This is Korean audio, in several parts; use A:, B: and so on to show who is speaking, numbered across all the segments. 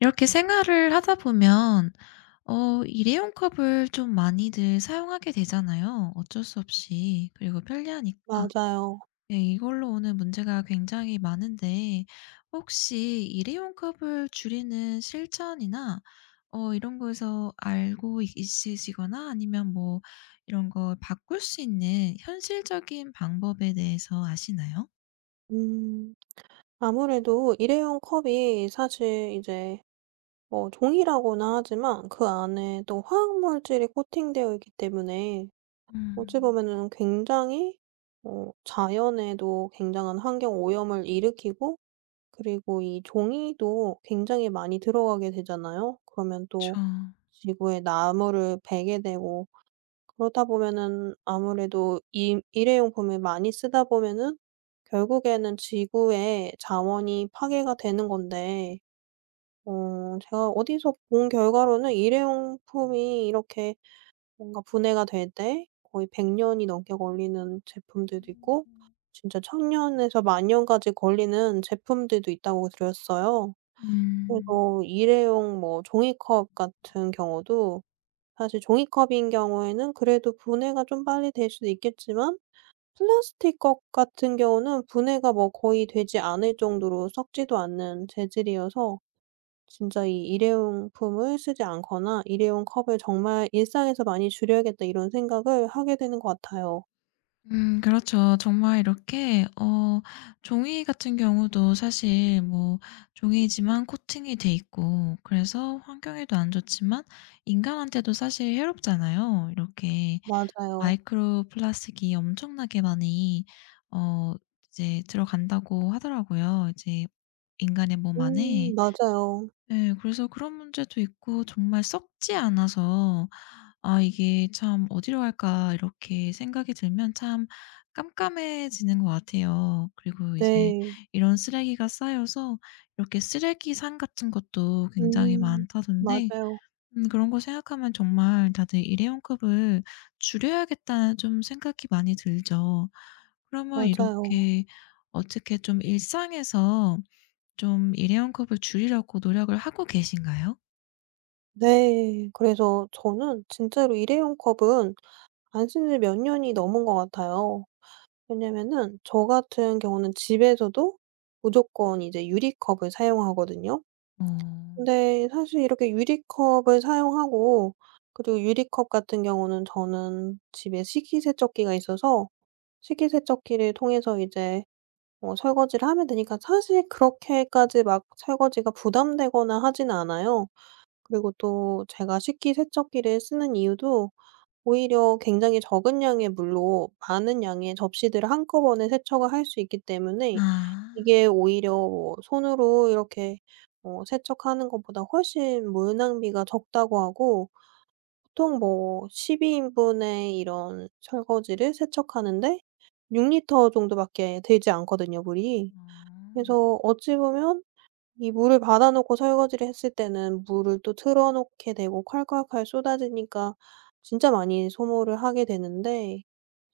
A: 이렇게 생활을 하다 보면 일회용 컵을 좀 많이들 사용하게 되잖아요, 어쩔 수 없이. 그리고 편리하니까.
B: 맞아요.
A: 네, 이걸로 오는 문제가 굉장히 많은데 혹시 일회용 컵을 줄이는 실천이나 이런 거에서 알고 있 있으시거나 아니면 뭐 이런 걸 바꿀 수 있는 현실적인 방법에 대해서 아시나요?
B: 음. 아무래도 일회용 컵이 사실 이제 뭐 종이라고나 하지만 그 안에 또 화학 물질이 코팅되어 있기 때문에 어찌
A: 음.
B: 보면은 굉장히 자연에도 굉장한 환경 오염을 일으키고, 그리고 이 종이도 굉장히 많이 들어가게 되잖아요. 그러면
A: 그쵸.
B: 또 지구에 나무를 베게 되고, 그러다 보면은 아무래도 이 일회용품을 많이 쓰다 보면은 결국에는 지구의 자원이 파괴가 되는 건데, 제가 어디서 본 결과로는 일회용품이 이렇게 뭔가 분해가 될 때 거의 백 년이 넘게 걸리는 제품들도 있고, 진짜 천 년에서 만 년까지 걸리는 제품들도 있다고 들었어요.
A: 음.
B: 그래서 일회용 뭐 종이컵 같은 경우도, 사실 종이컵인 경우에는 그래도 분해가 좀 빨리 될 수도 있겠지만, 플라스틱 컵 같은 경우는 분해가 뭐 거의 되지 않을 정도로 썩지도 않는 재질이어서, 진짜 이 '일회용품을 쓰지 않거나 일회용 컵을 정말 일상에서 많이 줄여야겠다.' 이런 생각을 하게 되는 것 같아요.
A: 그렇죠. 정말 이렇게 종이 같은 경우도 사실 뭐 종이지만 코팅이 돼 있고 그래서 환경에도 안 좋지만 인간한테도 사실 해롭잖아요. 이렇게
B: 맞아요.
A: 마이크로 플라스틱이 엄청나게 많이 어 이제 들어간다고 하더라고요. 이제 인간의 몸
B: 음,
A: 안에.
B: 맞아요.
A: 네. 그래서 그런 문제도 있고 정말 썩지 않아서 '아 이게 참 어디로 갈까.' 이렇게 생각이 들면 참 깜깜해지는 것 같아요. 그리고 이제
B: 네.
A: 이런 쓰레기가 쌓여서 이렇게 쓰레기산 같은 것도 굉장히
B: 음.
A: 많다던데
B: 맞아요.
A: 그런 거 생각하면 정말 다들 '일회용컵을 줄여야겠다.'는 좀 생각이 많이 들죠. 그러면
B: 맞아요.
A: 이렇게 어떻게 좀 일상에서 좀 일회용 컵을 줄이려고 노력을 하고 계신가요?
B: 네. 그래서 저는 진짜로 일회용 컵은 안 쓴지 몇 년이 넘은 것 같아요. 왜냐면은 저 같은 경우는 집에서도 무조건 이제 유리컵을 사용하거든요.
A: 어.
B: 근데 사실 이렇게 유리컵을 사용하고, 그리고 유리컵 같은 경우는 저는 집에 식기세척기가 있어서 식기세척기를 통해서 이제 설거지를 하면 되니까 사실 그렇게까지 막 설거지가 부담되거나 하진 않아요. 그리고 또 제가 식기세척기를 쓰는 이유도 오히려 굉장히 적은 양의 물로 많은 양의 접시들을 한꺼번에 세척을 할 수 있기 때문에,
A: 아.
B: 이게 오히려 뭐 손으로 이렇게 세척하는 것보다 훨씬 물 낭비가 적다고 하고, 보통 뭐 12 인분의 이런 설거지를 세척하는데 6 리터 정도밖에 들지 않거든요, 물이.
A: 어.
B: 그래서 어찌 보면 이 물을 받아 놓고 설거지를 했을 때는 물을 또 틀어 놓게 되고, 칼칼칼 쏟아지니까 진짜 많이 소모를 하게 되는데,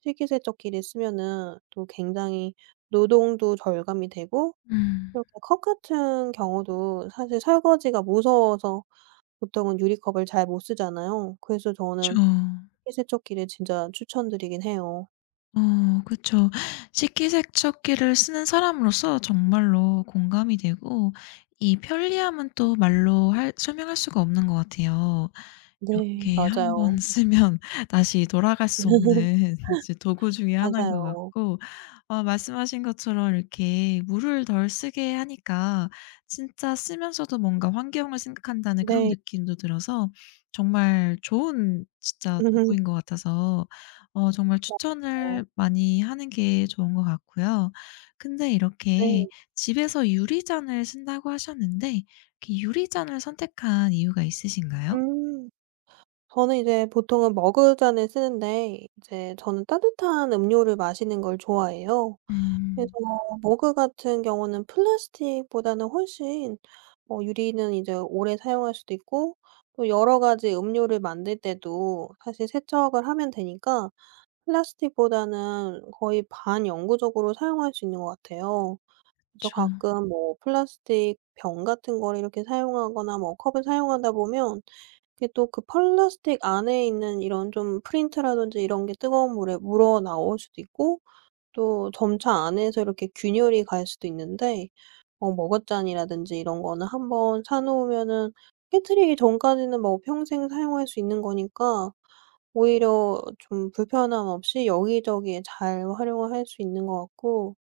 B: 식기세척기를 쓰면은 또 굉장히 노동도 절감이 되고,
A: 음.
B: 이렇게 컵 같은 경우도 사실 설거지가 무서워서 보통은 유리컵을 잘 못 쓰잖아요. 그래서
A: 그쵸.
B: 저는 식기세척기를 진짜 추천드리긴 해요.
A: 그쵸. 식기세척기를 쓰는 사람으로서 정말로 공감이 되고 이 편리함은 또 말로 할 설명할 수가 없는 것 같아요.
B: 네.
A: 이렇게 한번
B: 맞아요.
A: 쓰면 다시 돌아갈 수 없는 이제 도구 중에 하나인 것
B: 맞아요.
A: 같고 말씀하신 것처럼 이렇게 물을 덜 쓰게 하니까 진짜 쓰면서도 뭔가 환경을 생각한다는 그런
B: 네.
A: 느낌도 들어서 정말 좋은 진짜 도구인 것 같아서 정말
B: 맞아요.
A: 추천을 많이 하는 게 좋은 것 같고요. 근데
B: 네.
A: 이렇게 집에서 유리잔을 쓴다고 하셨는데 이렇게 유리잔을 선택한 이유가 있으신가요?
B: 음. 저는 이제 보통은 머그잔을 쓰는데, 이제 저는 따뜻한 음료를 마시는 걸 좋아해요. 그래서
A: 음.
B: 머그 같은 경우는 플라스틱보다는 훨씬, 유리는 이제 오래 사용할 수도 있고, 또 여러 가지 음료를 만들 때도 사실 세척을 하면 되니까 플라스틱보다는 거의 반영구적으로 사용할 수 있는 것 같아요. 그래서
A: 그쵸.
B: 가끔 뭐 플라스틱 병 같은 거를 이렇게 사용하거나 뭐 컵을 사용하다 보면, 게 또 그 플라스틱 안에 있는 이런 좀 프린트라든지 이런 게 뜨거운 물에 물어 나올 수도 있고, 또 점차 안에서 이렇게 균열이 갈 수도 있는데, 머그잔이라든지 이런 거는 한번 사 놓으면은 깨트리기 전까지는 뭐 평생 사용할 수 있는 거니까 오히려 좀 불편함 없이 여기저기에 잘 활용을 할 수 있는 것 같고,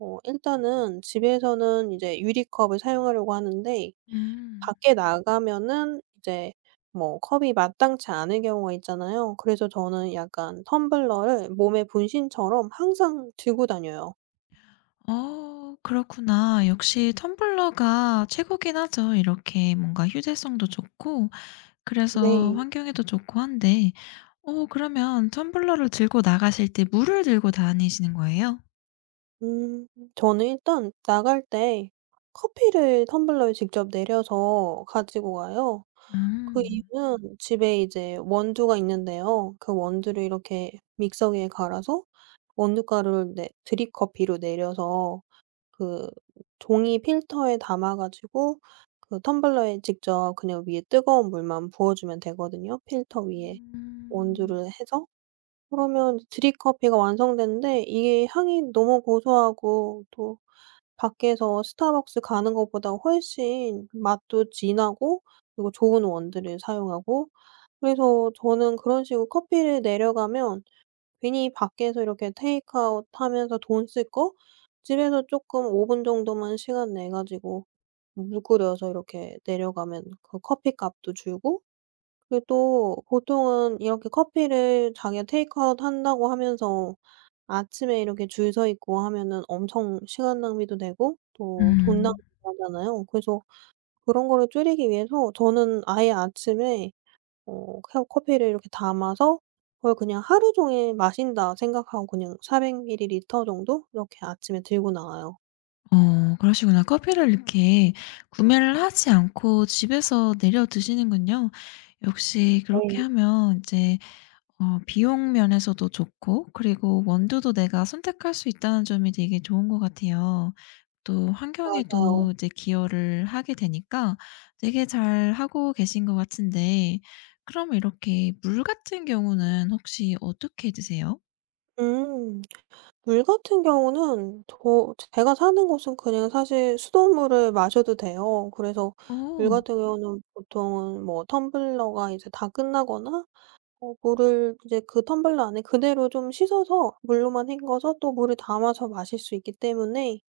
B: 일단은 집에서는 이제 유리컵을 사용하려고 하는데,
A: 음.
B: 밖에 나가면은 이제 뭐 컵이 마땅치 않을 경우가 있잖아요. 그래서 저는 약간 텀블러를 몸의 분신처럼 항상 들고 다녀요.
A: 그렇구나. 역시 텀블러가 최고긴 하죠. 이렇게 뭔가 휴대성도 좋고 그래서
B: 네.
A: 환경에도 좋고 한데 그러면 텀블러를 들고 나가실 때 물을 들고 다니시는 거예요?
B: 음, 저는 일단 나갈 때 커피를 텀블러에 직접 내려서 가지고 가요. 그
A: 음.
B: 이유는 집에 이제 원두가 있는데요. 그 원두를 이렇게 믹서기에 갈아서 원두 가루를 네 드립커피로 내려서, 그 종이 필터에 담아 가지고 그 텀블러에 직접 그냥 위에 뜨거운 물만 부어 주면 되거든요, 필터 위에
A: 음.
B: 온수를 해서. 그러면 드립 커피가 완성되는데 이게 향이 너무 고소하고, 또 밖에서 스타벅스 가는 것보다 훨씬 맛도 진하고, 그리고 좋은 원두를 사용하고. 그래서 저는 그런 식으로 커피를 내려가면, 괜히 밖에서 이렇게 테이크아웃 하면서 돈 쓸 거 집에서 쪼끔 5 분 정도만 시간 내 가지고 물 끓여서 이렇게 내려가면 그 커피값도 줄고, 그리고 또 보통은 이렇게 커피를 자기가 테이크아웃 한다고 하면서 아침에 이렇게 줄 서 있고 하면은 엄청 시간 낭비도 되고 또 돈 낭비도
A: 음.
B: 하잖아요. 그래서 그런 거를 줄이기 위해서 저는 아예 아침에 어 혀- 커피를 이렇게 담아서 그걸 그냥 하루 종일 마신다 생각하고 그냥 400ml 정도 이렇게 아침에 들고 나와요.
A: 그러시구나. 커피를 이렇게 구매를 하지 않고 집에서 내려 드시는군요. 역시 그렇게
B: 네.
A: 하면 이제 비용 면에서도 좋고 그리고 원두도 내가 선택할 수 있다는 점이 되게 좋은 것 같아요. 또
B: 맞아요.
A: 환경에도 이제 기여를 하게 되니까 되게 잘하고 계신 것 같은데 그럼 이렇게 물 같은 경우는 혹시 어떻게 드세요?
B: 음. 물 같은 경우는 저 제가 사는 곳은 그냥 사실 수돗물을 마셔도 돼요. 그래서 물
A: 오,
B: 같은 경우는 보통은 뭐 텀블러가 이제 다 끝나거나, 물을 이제 그 텀블러 안에 그대로 좀 씻어서 물로만 헹궈서 또 물을 담아서 마실 수 있기 때문에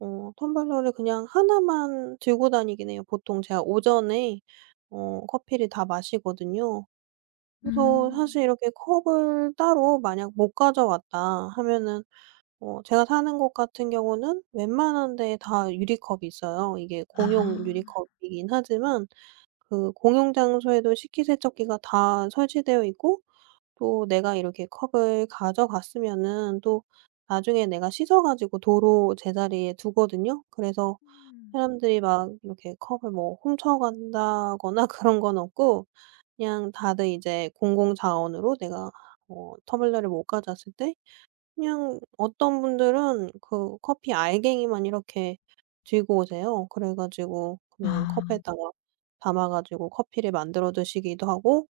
B: 텀블러를 그냥 하나만 들고 다니긴 해요. 보통 제가 오전에 커피를 다 마시거든요. 그래서 사실
A: 음.
B: 이렇게 컵을 따로 만약 못 가져왔다 하면은, 제가 사는 곳 같은 경우는 웬만한 데에 다 유리컵이 있어요. 이게 공용
A: 아.
B: 유리컵이긴 하지만 그 공용 장소에도 식기세척기가 다 설치되어 있고, 또 내가 이렇게 컵을 가져갔으면은 또 나중에 내가 씻어 가지고 도로 제자리에 두거든요. 그래서
A: 음.
B: 사람들이 막 이렇게 컵을 뭐 훔쳐간다거나 그런 건 없고, 그냥 다들 이제 공공 자원으로 내가 터블러를 못 가져왔을 때 그냥 어떤 분들은 그 커피 알갱이만 이렇게 들고 오세요. 그래 가지고 그냥
A: 아.
B: 컵에다가 담아 가지고 커피를 만들어 드시기도 하고,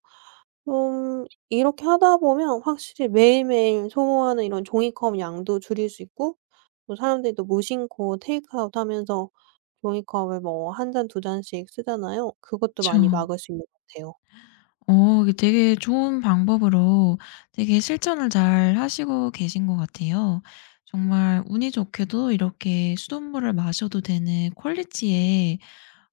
B: 좀 이렇게 하다 보면 확실히 매일매일 소모하는 이런 종이컵 양도 줄일 수 있고, 또 사람들이 또 무심코 테이크아웃 하면서 종이니까 왜뭐한 잔 두 잔씩 쓰잖아요. 그것도 많이
A: 그
B: 막을 수 있는 것 같아요.
A: 이게 되게 좋은 방법으로 되게 실천을 잘 하시고 계신 것 같아요. 정말 운이 좋게도 이렇게 수돗물을 마셔도 되는 퀄리티의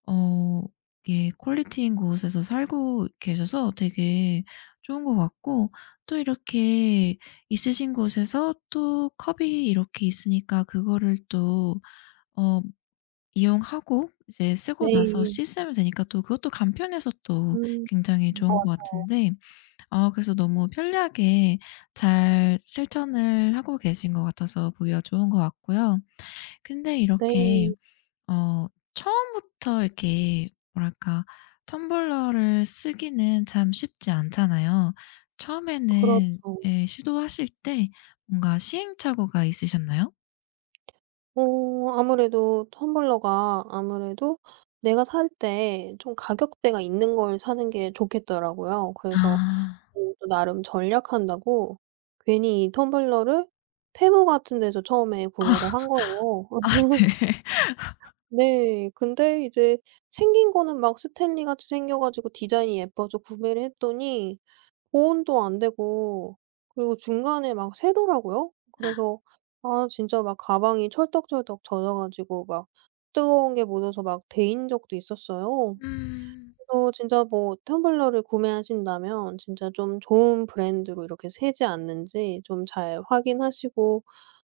A: 어 이게 퀄리티인 곳에서 살고 계셔서 되게 좋은 것 같고 또 이렇게 있으신 곳에서 또 컵이 이렇게 있으니까 그거를 또 어 이용하고 이제
B: 네.
A: 쓰고 나서 씻으면 되니까 또 그것도 간편해서 또
B: 음.
A: 굉장히
B: 음. 아
A: 좋은 것 같은데 아 그래서 너무 편리하게 잘 실천을 하고 계신 것 같아서 보기가 좋은 것 같고요. 근데 이렇게
B: 네.
A: 어 처음부터 이렇게 뭐랄까 텀블러를 쓰기는 참 쉽지 않잖아요. 처음에는
B: 그렇죠.
A: 예, 시도하실 때 뭔가 시행착오가 있으셨나요?
B: 아무래도 텀블러가 아무래도 내가 살 때 좀 가격대가 있는 걸 사는 게 좋겠더라고요. 그래서
A: 아.
B: 또 나름 전략한다고 괜히 이 텀블러를 테무 같은 데서 처음에 구매를
A: 아.
B: 한 거예요. 어.
A: 아 네.
B: 네. 근데 이제 생긴 거는 막 스탠리 같이 생겨 가지고 디자인이 예뻐서 구매를 했더니 보온도 안 되고, 그리고 중간에 막 새더라고요. 그래서 아 진짜 막 가방이 철떡철떡 젖어 가지고 막 뜨거운 게 묻어서 막 데인 적도 있었어요.
A: 음.
B: 그래서 진짜 뭐 텀블러를 구매하신다면 진짜 좀 좋은 브랜드로 이렇게 새지 않는지 좀 잘 확인하시고,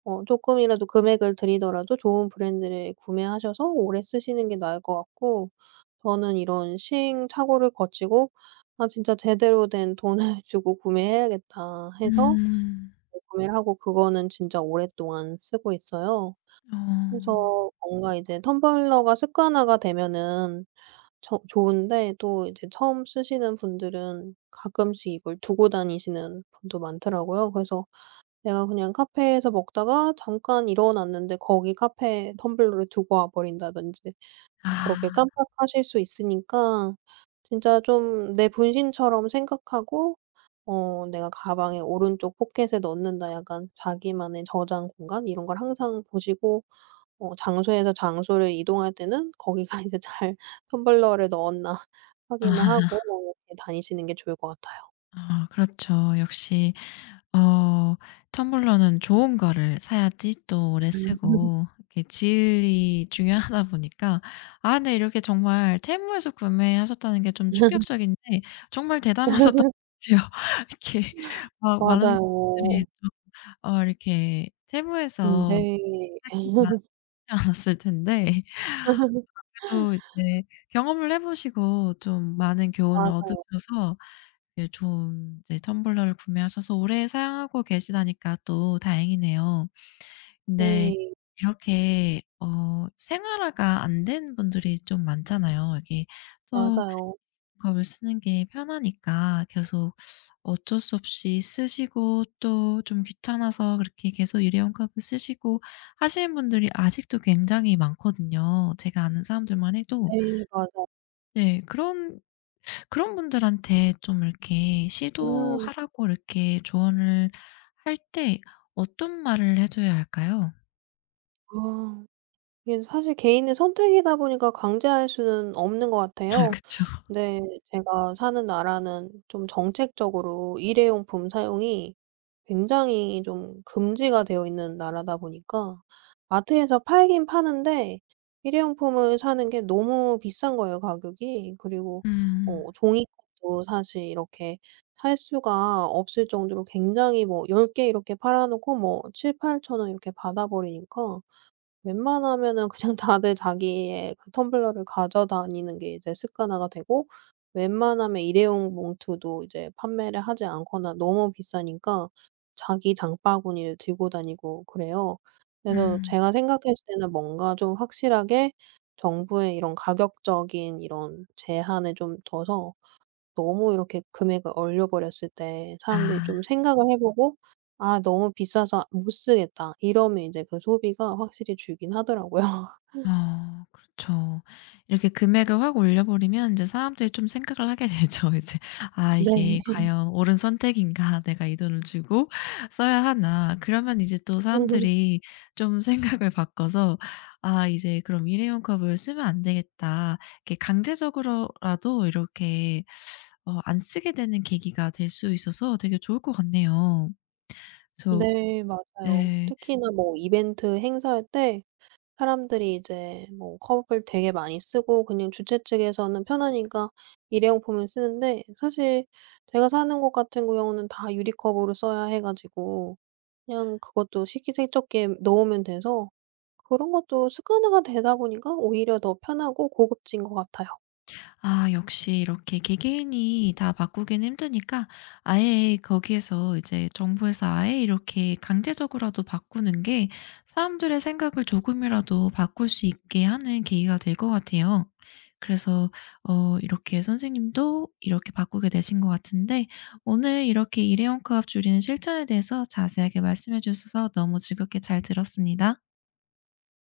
B: 어금이라도 금액을 들이더라도 좋은 브랜드를 구매하셔서 오래 쓰시는 게 나을 것 같고, 저는 이런 시행착오를 거치고 '아 진짜 제대로 된 돈을 주고 구매해야겠다.' 해서
A: 음.
B: 이제 구매를 하고 그거는 진짜 오랫동안 쓰고 있어요.
A: 어.
B: 그래서 뭔가 이제 텀블러가 습관화가 되면은 저 좋은데, 또 이제 처음 쓰시는 분들은 가끔씩 이걸 두고 다니시는 분도 많더라고요. 그래서 내가 그냥 카페에서 먹다가 잠깐 일어났는데 거기 카페에 텀블러를 두고 와 버린다든지. 그렇게
A: 아.
B: 깜빡하실 수 있으니까 진짜 좀 내 분신처럼 생각하고, '내가 가방의 오른쪽 포켓에 넣는다.' 약간 자기만의 저장 공간 이런 걸 항상 보시고, 장소에서 장소를 이동할 때는 거기가 이제 잘 텀블러를 넣었나 확인을 하고
A: 아
B: 이렇게 다니시는 게 좋을 것 같아요.
A: 아, 그렇죠. 역시 어 텀블러는 좋은 거를 사야지 또 오래 쓰고 이렇게 질이 중요하다 보니까 아 근데 이렇게 정말 테무에서 구매하셨다는 게 좀 충격적인데 정말 대담하셨던 것 같아요. 이렇게 막 많은 사람들이
B: 맞아요.
A: 좀 이렇게
B: 음,
A: 테무에서
B: 네.
A: 사기가 쉽지 않았을 텐데 그래도 이제 경험을 해 보시고 좀 많은 교훈을
B: 맞아요.
A: 얻으셔서 그 좋은 이제 텀블러를 구매하셔서 오래 사용하고 계시다니까 또 다행이네요. 근데
B: 네.
A: 이렇게 생활화가 안 된 분들이 좀 많잖아요. 이게 또
B: 맞아요.
A: 컵을 쓰는 게 편하니까 계속 어쩔 수 없이 쓰시고 또 좀 귀찮아서 그렇게 계속 일회용 컵을 쓰시고 하시는 분들이 아직도 굉장히 많거든요. 제가 아는 사람들만 해도.
B: 네 맞아요.
A: 네. 그런 그런 분들한테 좀 이렇게
B: 음.
A: 시도하라고 이렇게 조언을 할 때 어떤 말을 해 줘야 할까요?
B: 아. 이게 사실 개인의 선택이다 보니까 강제할 수는 없는 것
A: 아
B: 같아요.
A: 그쵸.
B: 근데 제가 사는 나라는 좀 정책적으로 일회용품 사용이 굉장히 좀 금지가 되어 있는 나라다 보니까 마트에서 팔긴 파는데 일회용품을 사는 게 너무 비싼 거예요, 가격이. 그리고
A: 음.
B: 종이컵도 사실 이렇게 살 수가 없을 정도로 굉장히 뭐 10개 이렇게 팔아 놓고 뭐7팔천8원 이렇게 받아 버리니까 웬만하면은 그냥 다들 자기의 그 텀블러를 가져다니는 게 이제 습관화가 되고, 웬만하면 일회용 봉투도 이제 판매를 하지 않거나 너무 비싸니까 자기 장바구니를 들고 다니고 그래요. 그래서
A: 음.
B: 제가 생각했을 때는 뭔가 좀 확실하게 정부의 이런 가격적인 이런 제한을 좀 둬서, 너무 이렇게 금액을 얼려 버렸을 때 사람들이
A: 아.
B: 좀 생각을 해 보고 '아 너무 비싸서 못 쓰겠다.' 이러면 이제 그 소비가 확실히 줄긴 하더라고요.
A: 그렇죠. 이렇게 금액을 확 올려버리면 이제 사람들이 좀 생각을 하게 되죠. 이제 '아
B: 네.
A: 이게 과연 옳은 선택인가? 내가 이 돈을 주고 써야 하나?' 그러면 이제 또 사람들이 좀 생각을 바꿔서 '아 이제 그럼 일회용 컵을 쓰면 안 되겠다.' 이렇게 강제적으로라도 이렇게 안 쓰게 되는 계기가 될 수 있어서 되게 좋을 것 같네요. 저
B: 네
A: 네
B: 맞아요.
A: 예.
B: 특히나 뭐 이벤트 행사할 때 사람들이 이제 뭐 컵을 되게 많이 쓰고, 그냥 주최 측에서는 편하니까 일회용품을 쓰는데, 사실 제가 사는 곳 같은 경우는 다 유리컵으로 써야 해 가지고 그냥 그것도 식기세척기에 넣으면 돼서, 그런 것도 습관화가 되다 보니까 오히려 더 편하고 고급진 것 같아요.
A: 아 역시 이렇게 개개인이 다 바꾸기는 힘드니까 아예 거기에서 이제 정부에서 아예 이렇게 강제적으로라도 바꾸는 게 사람들의 생각을 조금이라도 바꿀 수 있게 하는 계기가 될 것 같아요. 그래서 이렇게 선생님도 이렇게 바꾸게 되신 것 같은데 오늘 이렇게 일회용 컵 줄이는 실천에 대해서 자세하게 말씀해 주셔서 너무 즐겁게 잘 들었습니다.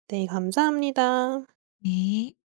B: 네, 감사합니다.
A: 네.